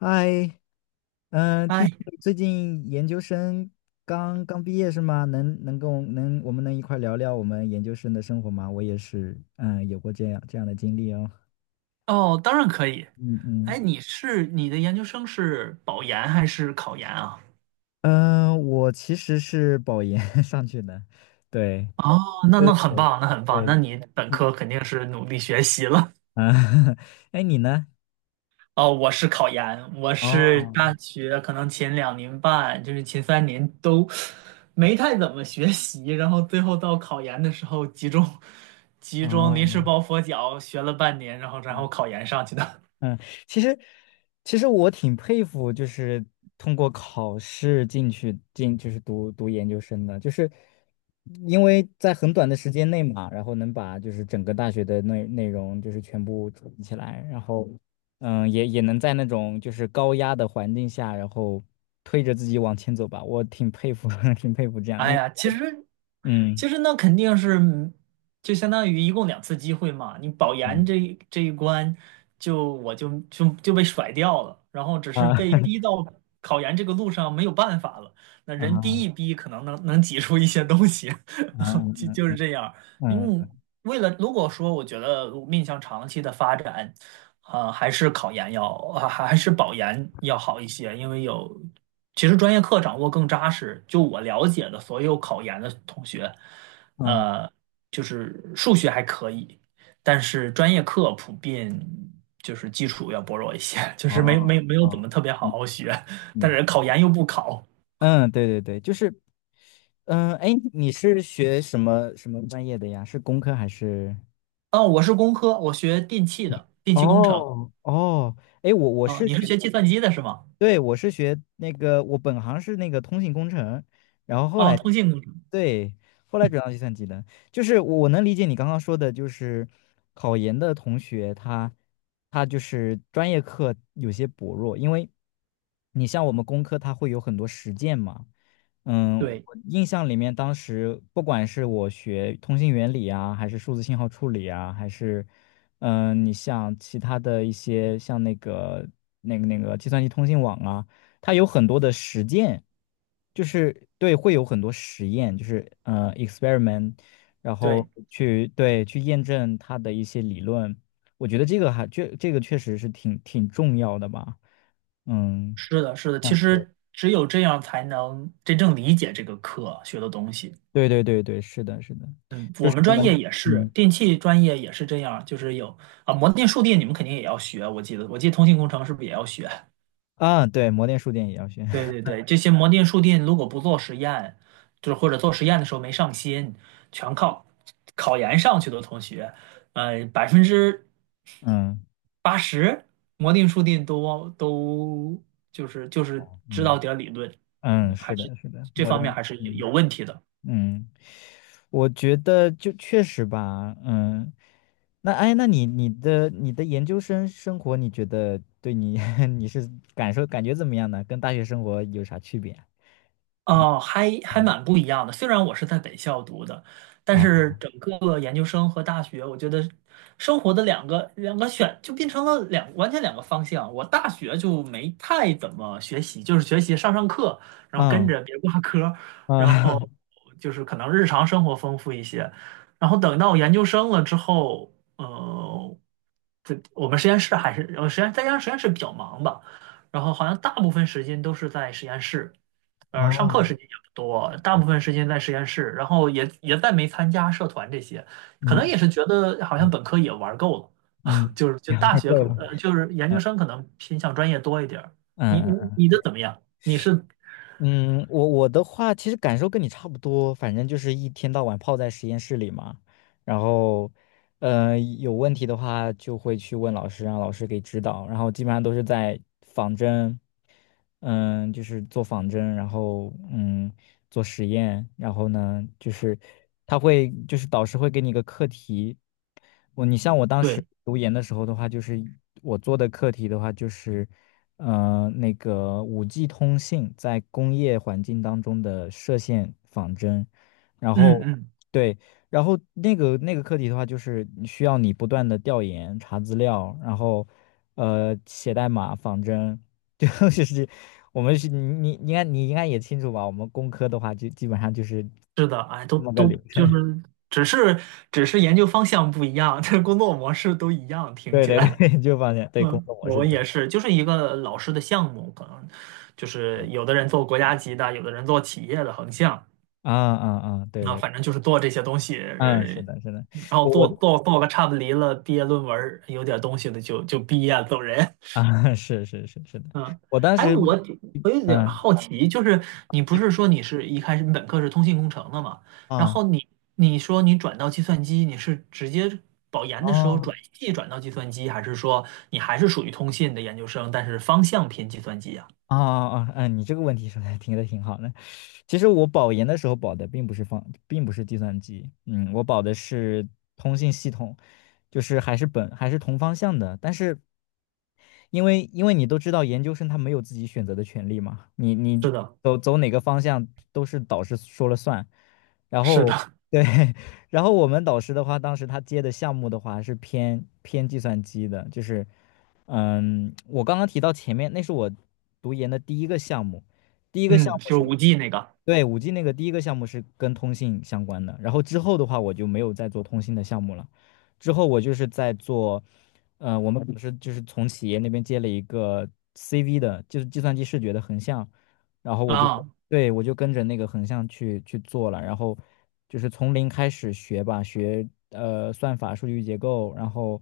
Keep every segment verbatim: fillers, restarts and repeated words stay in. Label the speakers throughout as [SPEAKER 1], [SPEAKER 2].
[SPEAKER 1] 嗨，嗯，听
[SPEAKER 2] 哎，
[SPEAKER 1] 说你最近研究生刚刚毕业是吗？能能跟我能我们能一块儿聊聊我们研究生的生活吗？我也是，嗯，有过这样这样的经历哦。
[SPEAKER 2] 哦，当然可以。
[SPEAKER 1] 嗯
[SPEAKER 2] 哎，
[SPEAKER 1] 嗯。
[SPEAKER 2] 你是你的研究生是保研还是考研啊？
[SPEAKER 1] 嗯，呃我其实是保研 上去的，对
[SPEAKER 2] 哦，那那很棒，那很棒。那
[SPEAKER 1] 对。
[SPEAKER 2] 你本科肯定是努力学习了。
[SPEAKER 1] 啊，哎，你呢？
[SPEAKER 2] 哦，我是考研，我是
[SPEAKER 1] 哦
[SPEAKER 2] 大学可能前两年半，就是前三年都没太怎么学习，然后最后到考研的时候集中集中临时
[SPEAKER 1] 哦。
[SPEAKER 2] 抱佛脚学了半年，然后然后考研上去的。
[SPEAKER 1] 嗯，其实其实我挺佩服，就是通过考试进去进就是读读研究生的，就是因为在很短的时间内嘛，然后能把就是整个大学的内内容就是全部统一起来，然后嗯也也能在那种就是高压的环境下，然后推着自己往前走吧，我挺佩服，挺佩服这样，
[SPEAKER 2] 哎
[SPEAKER 1] 因为
[SPEAKER 2] 呀，其实
[SPEAKER 1] 嗯。
[SPEAKER 2] 其实那肯定是，嗯就相当于一共两次机会嘛。你保研
[SPEAKER 1] 嗯。
[SPEAKER 2] 这一这一关就，我就就就被甩掉了，然后只是
[SPEAKER 1] 啊
[SPEAKER 2] 被逼到考研这个路上没有办法了。那
[SPEAKER 1] 啊
[SPEAKER 2] 人逼
[SPEAKER 1] 啊。
[SPEAKER 2] 一逼，可能能能挤出一些东西，就
[SPEAKER 1] 嗯。
[SPEAKER 2] 就是这样。因为
[SPEAKER 1] 嗯。
[SPEAKER 2] 为了如果说我觉得面向长期的发展，啊、还是考研要啊、还还是保研要好一些，因为有其实专业课掌握更扎实。就我了解的所有考研的同学，
[SPEAKER 1] 嗯。
[SPEAKER 2] 呃，就是数学还可以，但是专业课普遍就是基础要薄弱一些，就
[SPEAKER 1] 哦
[SPEAKER 2] 是没没没有怎
[SPEAKER 1] 哦。
[SPEAKER 2] 么特别好好学，但
[SPEAKER 1] 嗯
[SPEAKER 2] 是考研又不考。
[SPEAKER 1] 嗯，对对对，就是，嗯，哎，你是学什么什么专业的呀？是工科还是？
[SPEAKER 2] 啊，我是工科，我学电气的，电气工程。
[SPEAKER 1] 哦哦，哎，我我
[SPEAKER 2] 啊、
[SPEAKER 1] 是
[SPEAKER 2] 你是
[SPEAKER 1] 学，
[SPEAKER 2] 学计算机的是吗？
[SPEAKER 1] 对，我是学那个，我本行是那个通信工程，然后后
[SPEAKER 2] 哦，
[SPEAKER 1] 来，
[SPEAKER 2] 通信工程，
[SPEAKER 1] 对，后来转到计算机的，就是我能理解你刚刚说的，就是考研的同学他他就是专业课有些薄弱，因为你像我们工科，它会有很多实践嘛。嗯，
[SPEAKER 2] 对
[SPEAKER 1] 我印象里面，当时不管是我学通信原理啊，还是数字信号处理啊，还是，嗯、你像其他的一些像那个那个那个计算机通信网啊，它有很多的实践，就是对，会有很多实验，就是嗯 experiment，然后
[SPEAKER 2] 对，
[SPEAKER 1] 去对去验证它的一些理论。我觉得这个还这这个确实是挺挺重要的吧，嗯。
[SPEAKER 2] 是的，是的，其
[SPEAKER 1] 像
[SPEAKER 2] 实只有这样才能真正理解这个课学的东西。
[SPEAKER 1] 对对对对，是的，是的，
[SPEAKER 2] 嗯，
[SPEAKER 1] 就
[SPEAKER 2] 我
[SPEAKER 1] 是
[SPEAKER 2] 们专
[SPEAKER 1] 呢，
[SPEAKER 2] 业也是，
[SPEAKER 1] 嗯。
[SPEAKER 2] 电气专业也是这样，就是有啊，模电、数电你们肯定也要学，我记得，我记得通信工程是不是也要学？
[SPEAKER 1] 啊，对，模电数电也要学，
[SPEAKER 2] 对对 对，这些模电、数电如果不做实验，就是或者做实验的时候没上心，全靠考研上去的同学，呃，百分之
[SPEAKER 1] 嗯
[SPEAKER 2] 八十，摩定数定都都就是就是知道
[SPEAKER 1] 嗯
[SPEAKER 2] 点儿理论。
[SPEAKER 1] 嗯，
[SPEAKER 2] 嗯，
[SPEAKER 1] 是
[SPEAKER 2] 还是
[SPEAKER 1] 的，是的，
[SPEAKER 2] 这
[SPEAKER 1] 模
[SPEAKER 2] 方面
[SPEAKER 1] 电，
[SPEAKER 2] 还是有有
[SPEAKER 1] 嗯。
[SPEAKER 2] 问题的。
[SPEAKER 1] 嗯，我觉得就确实吧，嗯，那哎，那你你的你的研究生生活，你觉得对你 你是感受感觉怎么样呢？跟大学生活有啥区别啊？
[SPEAKER 2] 哦，还还
[SPEAKER 1] 嗯。
[SPEAKER 2] 蛮不一样的。虽然我是在北校读的，但
[SPEAKER 1] 啊。
[SPEAKER 2] 是整个研究生和大学，我觉得生活的两个两个选就变成了两完全两个方向。我大学就没太怎么学习，就是学习上上课，然后跟
[SPEAKER 1] 嗯。
[SPEAKER 2] 着别挂科，然后
[SPEAKER 1] 啊
[SPEAKER 2] 就是可能日常生活丰富一些。然后等到研究生了之后，呃，这我们实验室还是我实验再加上实验室比较忙吧，然后好像大部分时间都是在实验室。呃，上课
[SPEAKER 1] 哦。
[SPEAKER 2] 时间也不多，大部分时间在实验室，然后也也再没参加社团这些，可能
[SPEAKER 1] 嗯。
[SPEAKER 2] 也是觉得好像
[SPEAKER 1] 嗯。
[SPEAKER 2] 本科也玩够了，
[SPEAKER 1] 嗯，
[SPEAKER 2] 就是就大 学可
[SPEAKER 1] 够
[SPEAKER 2] 能
[SPEAKER 1] 了，
[SPEAKER 2] 呃就是研究生可能偏向专业多一点儿。你
[SPEAKER 1] 嗯嗯
[SPEAKER 2] 你
[SPEAKER 1] 嗯，
[SPEAKER 2] 你的怎
[SPEAKER 1] 对。
[SPEAKER 2] 么样？你是
[SPEAKER 1] 嗯，我我的话其实感受跟你差不多，反正就是一天到晚泡在实验室里嘛，然后，呃，有问题的话就会去问老师，让老师给指导。然后基本上都是在仿真，嗯，就是做仿真，然后嗯做实验，然后呢就是他会就是导师会给你一个课题。我你像我当时
[SPEAKER 2] 对，
[SPEAKER 1] 读研的时候的话，就是我做的课题的话就是呃那个五 g 通信在工业环境当中的射线仿真，然
[SPEAKER 2] 嗯
[SPEAKER 1] 后。
[SPEAKER 2] 嗯，
[SPEAKER 1] 对。然后那个那个课题的话，就是你需要你不断的调研、查资料，然后呃写代码、仿真，就是我们是你你应该你应该也清楚吧？我们工科的话，就基本上就是
[SPEAKER 2] 是的，哎，都
[SPEAKER 1] 这么个流
[SPEAKER 2] 都就
[SPEAKER 1] 程。
[SPEAKER 2] 是只是只是研究方向不一样，这工作模式都一样，听
[SPEAKER 1] 对
[SPEAKER 2] 起
[SPEAKER 1] 对对，
[SPEAKER 2] 来。
[SPEAKER 1] 就放现 对工
[SPEAKER 2] 嗯，
[SPEAKER 1] 作模式
[SPEAKER 2] 我
[SPEAKER 1] 都是
[SPEAKER 2] 也是，就是一个老师的项目，可能就
[SPEAKER 1] 这
[SPEAKER 2] 是
[SPEAKER 1] 样。
[SPEAKER 2] 有的人做国家级的，有的人做企业的横向。
[SPEAKER 1] 啊啊啊，对
[SPEAKER 2] 啊，
[SPEAKER 1] 对，
[SPEAKER 2] 反正就是做这些东西，
[SPEAKER 1] 嗯，是
[SPEAKER 2] 呃
[SPEAKER 1] 的，是的，
[SPEAKER 2] 然后
[SPEAKER 1] 我
[SPEAKER 2] 做
[SPEAKER 1] 我。
[SPEAKER 2] 做做个差不离了，毕业论文儿有点东西的就就毕业走人。
[SPEAKER 1] 啊，是是是是的，
[SPEAKER 2] 嗯，
[SPEAKER 1] 我当
[SPEAKER 2] 哎，
[SPEAKER 1] 时
[SPEAKER 2] 我我有点
[SPEAKER 1] 嗯，
[SPEAKER 2] 好奇，就是你不
[SPEAKER 1] 你
[SPEAKER 2] 是
[SPEAKER 1] 不
[SPEAKER 2] 说你是一开始你本科是通信工程的嘛？然
[SPEAKER 1] 啊。
[SPEAKER 2] 后你你说你转到计算机，你是直接保研的时候
[SPEAKER 1] 哦。
[SPEAKER 2] 转系转到计算机，还是说你还是属于通信的研究生，但是方向偏计算机啊？
[SPEAKER 1] 啊啊！哦嗯，你这个问题说的挺的挺好的。其实我保研的时候保的并不是方，并不是计算机，嗯，我保的是通信系统，就是还是本还是同方向的。但是因为因为你都知道，研究生他没有自己选择的权利嘛，你你
[SPEAKER 2] 是的，
[SPEAKER 1] 走走哪个方向都是导师说了算。然
[SPEAKER 2] 是
[SPEAKER 1] 后
[SPEAKER 2] 的，
[SPEAKER 1] 对，然后我们导师的话，当时他接的项目的话是偏偏计算机的，就是。嗯，我刚刚提到前面，那是我读研的第一个项目，第一个项
[SPEAKER 2] 嗯，就
[SPEAKER 1] 目
[SPEAKER 2] 是
[SPEAKER 1] 是，
[SPEAKER 2] 五 G 那个
[SPEAKER 1] 对，五 G 那个第一个项目是跟通信相关的，然后之后的话我就没有再做通信的项目了，之后我就是在做，呃，我们不是就是从企业那边接了一个 C V 的，就是计算机视觉的横向，然后我就。
[SPEAKER 2] 啊。
[SPEAKER 1] 对，我就跟着那个横向去去做了，然后就是从零开始学吧，学呃算法、数据结构，然后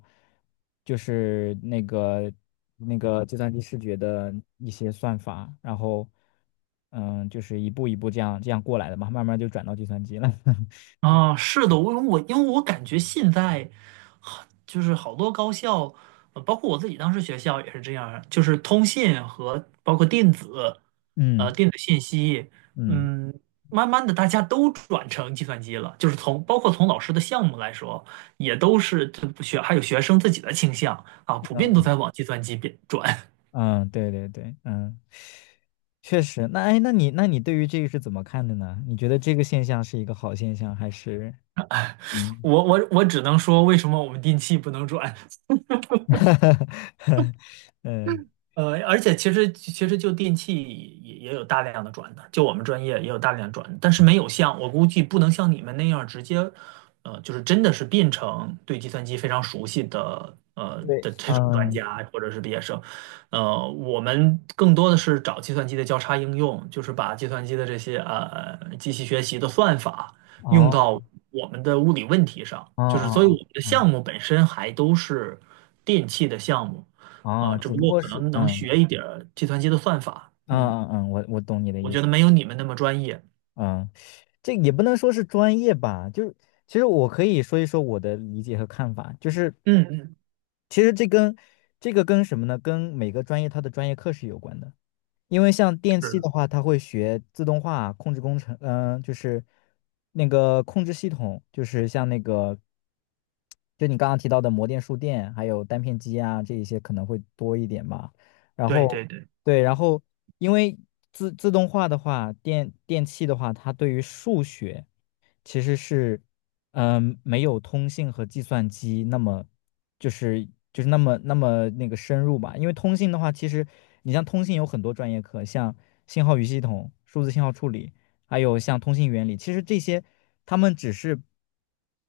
[SPEAKER 1] 就是那个那个计算机视觉的一些算法，然后嗯，就是一步一步这样这样过来的嘛，慢慢就转到计算机了。对，
[SPEAKER 2] 啊，是的，我我因为我感觉现在很就是好多高校，呃包括我自己当时学校也是这样儿就是通信和包括电子，呃，
[SPEAKER 1] 嗯
[SPEAKER 2] 电子信息，
[SPEAKER 1] 嗯
[SPEAKER 2] 嗯，慢慢的大家都转成计算机了，就是从包括从老师的项目来说，也都是这不学还有学生自己的倾向啊，普遍都
[SPEAKER 1] 嗯
[SPEAKER 2] 在往计算机变转。
[SPEAKER 1] 嗯，对对对，嗯，确实。那哎，那你那你对于这个是怎么看的呢？你觉得这个现象是一个好现象，还是嗯？
[SPEAKER 2] 我我我只能说，为什么我们电气不能转？
[SPEAKER 1] 哈哈哈，嗯
[SPEAKER 2] 呃，而且其实其实就电器也也有大量的转的，就我们专业也有大量转的，但是没有像我估计不能像你们那样直接，呃，就是真的是变成对计算机非常熟悉的呃
[SPEAKER 1] 对，
[SPEAKER 2] 的这种专
[SPEAKER 1] 嗯，
[SPEAKER 2] 家或者是毕业生，呃，我们更多的是找计算机的交叉应用，就是把计算机的这些呃机器学习的算法用
[SPEAKER 1] 哦
[SPEAKER 2] 到我们的物理问题上，
[SPEAKER 1] 哦
[SPEAKER 2] 就是所以我
[SPEAKER 1] 哦
[SPEAKER 2] 们的项
[SPEAKER 1] 哦
[SPEAKER 2] 目本身还都是电器的项目。
[SPEAKER 1] 哦
[SPEAKER 2] 啊，
[SPEAKER 1] 哦，
[SPEAKER 2] 只
[SPEAKER 1] 只
[SPEAKER 2] 不
[SPEAKER 1] 不
[SPEAKER 2] 过
[SPEAKER 1] 过
[SPEAKER 2] 可
[SPEAKER 1] 是
[SPEAKER 2] 能能
[SPEAKER 1] 嗯。
[SPEAKER 2] 学一点儿计算机的算法，
[SPEAKER 1] 嗯
[SPEAKER 2] 嗯，
[SPEAKER 1] 嗯嗯，我我懂你的
[SPEAKER 2] 我
[SPEAKER 1] 意
[SPEAKER 2] 觉
[SPEAKER 1] 思，
[SPEAKER 2] 得没有你们那么专业。
[SPEAKER 1] 嗯，这也不能说是专业吧，就是其实我可以说一说我的理解和看法，就是
[SPEAKER 2] 嗯嗯，
[SPEAKER 1] 其实这跟这个跟什么呢？跟每个专业它的专业课是有关的。因为像电
[SPEAKER 2] 是
[SPEAKER 1] 器
[SPEAKER 2] 的，
[SPEAKER 1] 的话，它会学自动化控制工程，嗯、就是那个控制系统，就是像那个，就你刚刚提到的模电、数电，还有单片机啊，这一些可能会多一点吧。然
[SPEAKER 2] 对对
[SPEAKER 1] 后，
[SPEAKER 2] 对，
[SPEAKER 1] 对，然后因为自自动化的话，电电器的话，它对于数学其实是。嗯，没有通信和计算机那么，就是就是那么那么那个深入吧。因为通信的话，其实你像通信有很多专业课，像信号与系统、数字信号处理，还有像通信原理，其实这些他们只是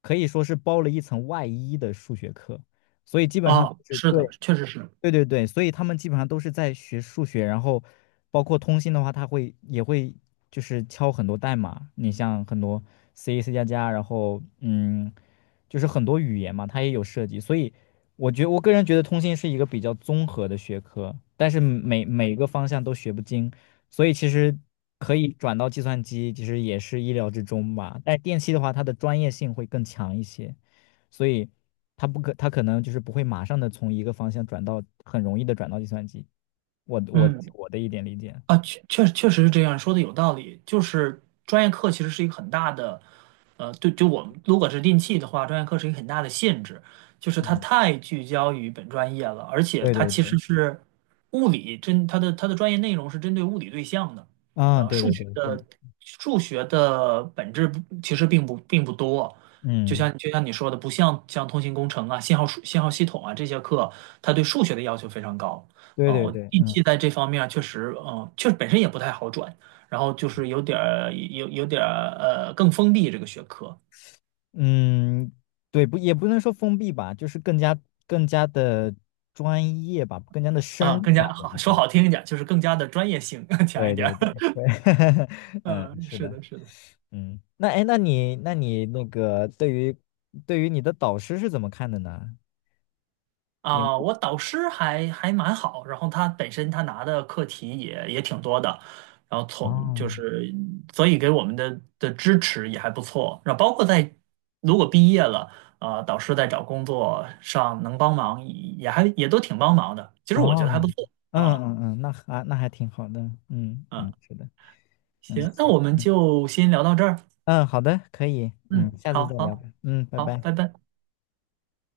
[SPEAKER 1] 可以说是包了一层外衣的数学课，所以基本上
[SPEAKER 2] 啊，
[SPEAKER 1] 是
[SPEAKER 2] 是的，
[SPEAKER 1] 对。
[SPEAKER 2] 确实是，
[SPEAKER 1] 对对对，所以他们基本上都是在学数学，然后包括通信的话，他会也会就是敲很多代码。你像很多 C、C 加加，然后嗯，就是很多语言嘛，它也有涉及。所以我觉我个人觉得通信是一个比较综合的学科，但是每每个方向都学不精，所以其实可以转到计算机，其实也是意料之中吧。但电气的话，它的专业性会更强一些。所以他不可，他可能就是不会马上的从一个方向转到，很容易的转到计算机。我我
[SPEAKER 2] 嗯。
[SPEAKER 1] 我的一点理解。
[SPEAKER 2] 啊，确确确实是这样，说的有道理。就是专业课其实是一个很大的，呃，对，就我们如果是电期的话，专业课是一个很大的限制，就是它
[SPEAKER 1] 嗯，
[SPEAKER 2] 太聚焦于本专业了，而且
[SPEAKER 1] 对
[SPEAKER 2] 它
[SPEAKER 1] 对
[SPEAKER 2] 其实
[SPEAKER 1] 对，
[SPEAKER 2] 是物理针，它的它的专业内容是针对物理对象的，
[SPEAKER 1] 啊，
[SPEAKER 2] 呃，
[SPEAKER 1] 对
[SPEAKER 2] 数
[SPEAKER 1] 对
[SPEAKER 2] 学
[SPEAKER 1] 对，是的，
[SPEAKER 2] 的数学的本质不其实并不并不多，就
[SPEAKER 1] 嗯，
[SPEAKER 2] 像就像你说的，不像像通信工程啊、信号数信号系统啊这些课，它对数学的要求非常高。
[SPEAKER 1] 对
[SPEAKER 2] 啊，
[SPEAKER 1] 对
[SPEAKER 2] 我
[SPEAKER 1] 对，
[SPEAKER 2] 运
[SPEAKER 1] 嗯
[SPEAKER 2] 气在这方面儿确实，嗯，确实本身也不太好转，然后就是有点儿有有点儿呃更封闭这个学科
[SPEAKER 1] 嗯，对，不也不能说封闭吧，就是更加更加的专业吧，更加的深
[SPEAKER 2] 啊，
[SPEAKER 1] 入
[SPEAKER 2] 更
[SPEAKER 1] 吧，
[SPEAKER 2] 加
[SPEAKER 1] 我
[SPEAKER 2] 好
[SPEAKER 1] 们
[SPEAKER 2] 说
[SPEAKER 1] 说。
[SPEAKER 2] 好听一点儿就是更加的专业性 强一
[SPEAKER 1] 对
[SPEAKER 2] 点
[SPEAKER 1] 对
[SPEAKER 2] 儿。
[SPEAKER 1] 对对，嗯，
[SPEAKER 2] 嗯，
[SPEAKER 1] 是
[SPEAKER 2] 是
[SPEAKER 1] 的，
[SPEAKER 2] 的，是的。
[SPEAKER 1] 嗯，那哎，那你那你那个对于对于你的导师是怎么看的呢？英
[SPEAKER 2] 啊，
[SPEAKER 1] 语
[SPEAKER 2] 我导师还还蛮好，然后他本身他拿的课题也也挺多的，然后从就
[SPEAKER 1] 哦
[SPEAKER 2] 是所以给我们的的支持也还不错，然后包括在如果毕业了，啊，导师在找工作上能帮忙也还也都挺帮忙的，其实我觉得还不
[SPEAKER 1] 哦，
[SPEAKER 2] 错
[SPEAKER 1] 嗯
[SPEAKER 2] 啊，
[SPEAKER 1] 嗯嗯，那还那还挺好的，嗯嗯，
[SPEAKER 2] 嗯，
[SPEAKER 1] 是的，嗯
[SPEAKER 2] 行，那
[SPEAKER 1] 行，
[SPEAKER 2] 我们
[SPEAKER 1] 嗯
[SPEAKER 2] 就先聊到这儿，
[SPEAKER 1] 嗯，好的，可以，嗯，
[SPEAKER 2] 嗯，
[SPEAKER 1] 下次
[SPEAKER 2] 好
[SPEAKER 1] 再聊
[SPEAKER 2] 好
[SPEAKER 1] 吧，嗯，拜
[SPEAKER 2] 好，
[SPEAKER 1] 拜。
[SPEAKER 2] 拜拜。